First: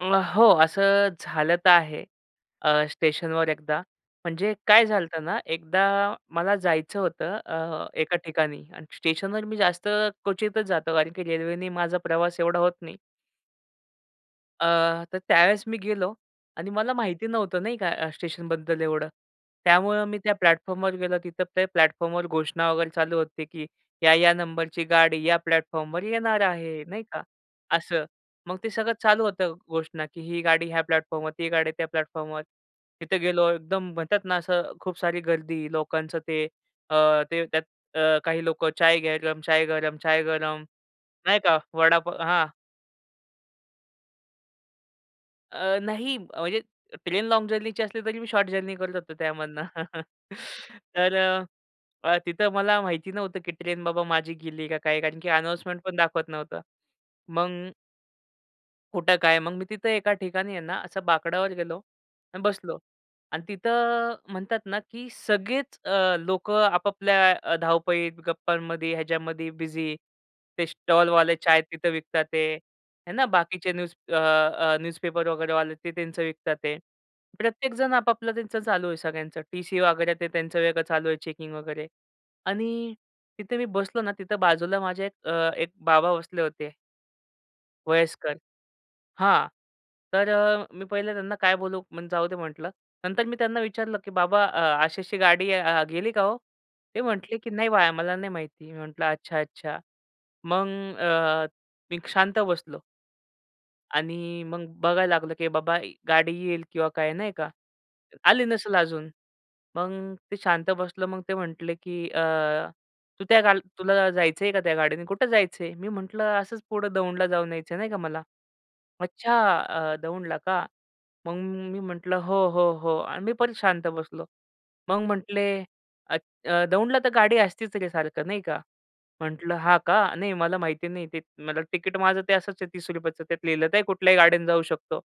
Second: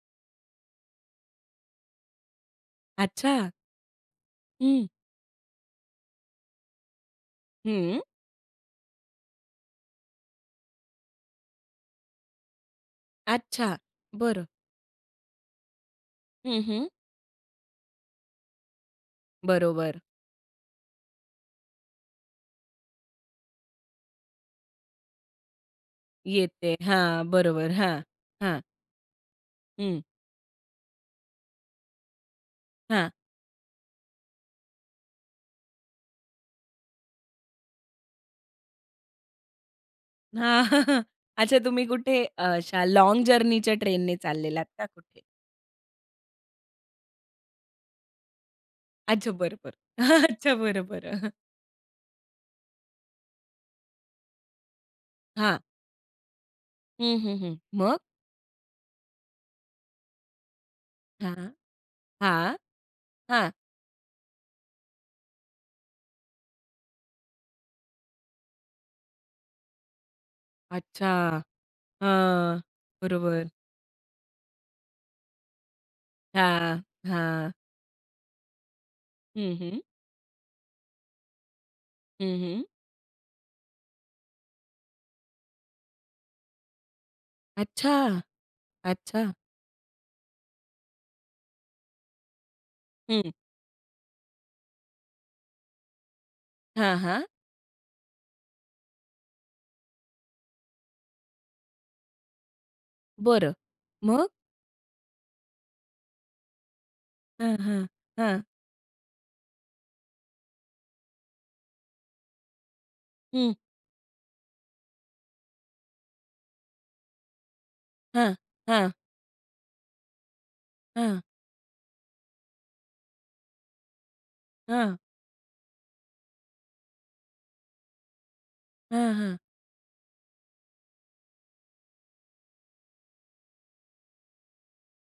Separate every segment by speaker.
Speaker 1: अं, हो, असं झालं तर आहे अ, स्टेशनवर
Speaker 2: अच्छा.
Speaker 1: एकदा. म्हणजे काय
Speaker 2: हं.
Speaker 1: झालं होतं ना, एकदा मला जायचं होतं अ,
Speaker 2: हं.
Speaker 1: एका ठिकाणी आणि स्टेशनवर मी जास्त क्वचितच जातो कारण की रेल्वेने माझा प्रवास एवढा होत नाही.
Speaker 2: अच्छा. बरं.
Speaker 1: अ, तर त्यावेळेस मी गेलो
Speaker 2: हं,
Speaker 1: आणि
Speaker 2: हं.
Speaker 1: मला माहिती नव्हतं नाही का अ, स्टेशनबद्दल एवढं.
Speaker 2: बरोबर.
Speaker 1: त्यामुळं मी त्या प्लॅटफॉर्मवर गेलो, तिथे ते प्लॅटफॉर्मवर घोषणा वगैरे चालू होते, की या, या नंबरची गाडी या प्लॅटफॉर्मवर येणार
Speaker 2: येते.
Speaker 1: आहे, नाही का?
Speaker 2: हां, बरोबर. हां,
Speaker 1: असं. मग
Speaker 2: हां.
Speaker 1: ते सगळं चालू होतं
Speaker 2: हं.
Speaker 1: घोषणा, की ही गाडी ह्या प्लॅटफॉर्मवर, ती गाडी त्या प्लॅटफॉर्मवर.
Speaker 2: हां.
Speaker 1: तिथे गेलो एकदम म्हणतात ना, असं खूप सारी गर्दी लोकांचं ते अ, ते त्यात अ, काही लोकं चाय गरम, चाय गरम, चाय
Speaker 2: हां
Speaker 1: गरम, नाही का?
Speaker 2: अच्छा. तुम्ही
Speaker 1: वडापाव
Speaker 2: कुठे
Speaker 1: हां.
Speaker 2: अशा लाँग जर्नीच्या ट्रेनने चाललेला होतात का कुठे?
Speaker 1: अ, नाही अ, म्हणजे ट्रेन लाँग जर्नीची असली, तरी मी शॉर्ट जर्नी करत असतो
Speaker 2: अच्छा. बरं,
Speaker 1: त्यामधुन.
Speaker 2: बरं. अच्छा. बरं,
Speaker 1: तर
Speaker 2: बरं.
Speaker 1: अ, अ, तिथे मला माहिती नव्हतं, की ट्रेन बाबा माझी गेली का काय? कारण की
Speaker 2: हां.
Speaker 1: अनाउन्समेंटपण दाखवत नव्हतं.
Speaker 2: हं, हं, हं.
Speaker 1: मग
Speaker 2: मग?
Speaker 1: कुठं काय मग मी तिथे एका ठिकाणी आहे ना असं
Speaker 2: हां,
Speaker 1: बाकड्यावर गेलो आणि
Speaker 2: हां,
Speaker 1: बसलो आणि
Speaker 2: हां.
Speaker 1: तिथं अ, म्हणतात ना, की सगळेच अ, लोकं आपापल्या अ, धावपळीत गप्पांमध्ये ह्याच्यामध्ये बिझी. ते स्टॉलवाले
Speaker 2: अच्छा.
Speaker 1: चाय तिथे विकतात आहे,
Speaker 2: हां,
Speaker 1: ना
Speaker 2: बरोबर.
Speaker 1: बाकीचे न्यूज अ, अ, न्यूजपेपर वगैरेवाले ते त्यांचं विकत आहे. ते
Speaker 2: हां, हां.
Speaker 1: प्रत्येकजण आपापलं त्यांचं चालू आहे सगळ्यांचं
Speaker 2: हं,
Speaker 1: टी-सी
Speaker 2: हं.
Speaker 1: वगैरे ते त्यांचं वेगळं चालू आहे चेकिंग वगैरे
Speaker 2: हं, हं.
Speaker 1: आणि तिथे मी बसलो ना तिथे बाजूला माझे एक अ, एक बाबा बसले होते.
Speaker 2: अच्छा,
Speaker 1: वयस्कर,
Speaker 2: अच्छा.
Speaker 1: हां, तर अ, मी पहिले त्यांना काय बोलू, मग जाऊदे म्हटलं. नंतर
Speaker 2: हं.
Speaker 1: मी त्यांना विचारलं की, "बाबा अ, अशी, अशी गाडी अ, गेली का हो?"
Speaker 2: हां,
Speaker 1: ते
Speaker 2: हां.
Speaker 1: म्हटले, "की नाही बाळा मला नाही माहिती." मी म्हटलं "अच्छा, अच्छा." मग अ, मी शांत बसलो.
Speaker 2: बरं. मग?
Speaker 1: आणि मग बघायला लागलो, की बाबा गाडी येईल किंवा काय नाही का?
Speaker 2: हं, हं. हां.
Speaker 1: आली नसेल अजून, मग ते शांत बसलो. मग ते म्हटले की अ, "तू त्या
Speaker 2: हं.
Speaker 1: गाल तुला जायचं आहे का त्या गाडीने कुठं जायचं आहे?" मी म्हटलं, "असंच पुढं दौंडला जाऊन यायचं आहे नाही का मला."
Speaker 2: हां, हां.
Speaker 1: "अच्छा अ, दौंडला का?"
Speaker 2: हां.
Speaker 1: मग मी म्हटलं "हो, हो, हो" आणि मी परत शांत बसलो.
Speaker 2: हां.
Speaker 1: मग म्हटले अ "दौंडला तर गाडी असतीच रे सारखं" नाही का.
Speaker 2: हं, हं.
Speaker 1: म्हटलं "हां का? नाही मला माहिती नाही ते, मला ते तिकीट माझं ते असंच आहे ₹30रुपयाचं त्यात लिहिलं, तर कुठल्याही गाडीन जाऊ शकतो."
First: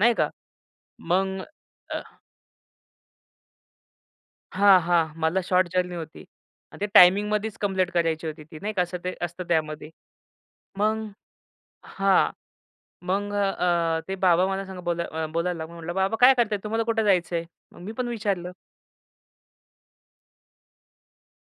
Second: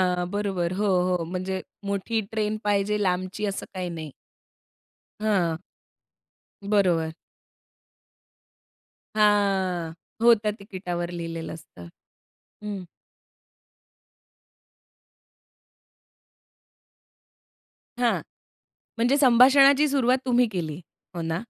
Speaker 1: नाही का.
Speaker 2: बरोबर, हो, हो
Speaker 1: मग
Speaker 2: म्हणजे
Speaker 1: अ
Speaker 2: मोठी ट्रेन पाहिजे लांबची असं काही नाही.
Speaker 1: हां, हां. मला
Speaker 2: हां.
Speaker 1: शॉर्ट जर्नी होती आणि ते
Speaker 2: बरोबर.
Speaker 1: टाईमिंगमध्येच कंप्लीट करायची होती ती नाही का? असं असते त्यामध्ये.
Speaker 2: हा. हो, त्या
Speaker 1: मग
Speaker 2: तिकिटावर लिहिलेलं असतं.
Speaker 1: हां,
Speaker 2: हं.
Speaker 1: मग अ, ते बाबा मला संग बोला बोलायला लागलं. म्हटलं "बाबा काय करताय? तुम्हाला कुठे जायचं आहे?" मग मी पण
Speaker 2: हां,
Speaker 1: विचारलं.
Speaker 2: म्हणजे संभाषणाची सुरुवात तुम्ही केली, हो ना?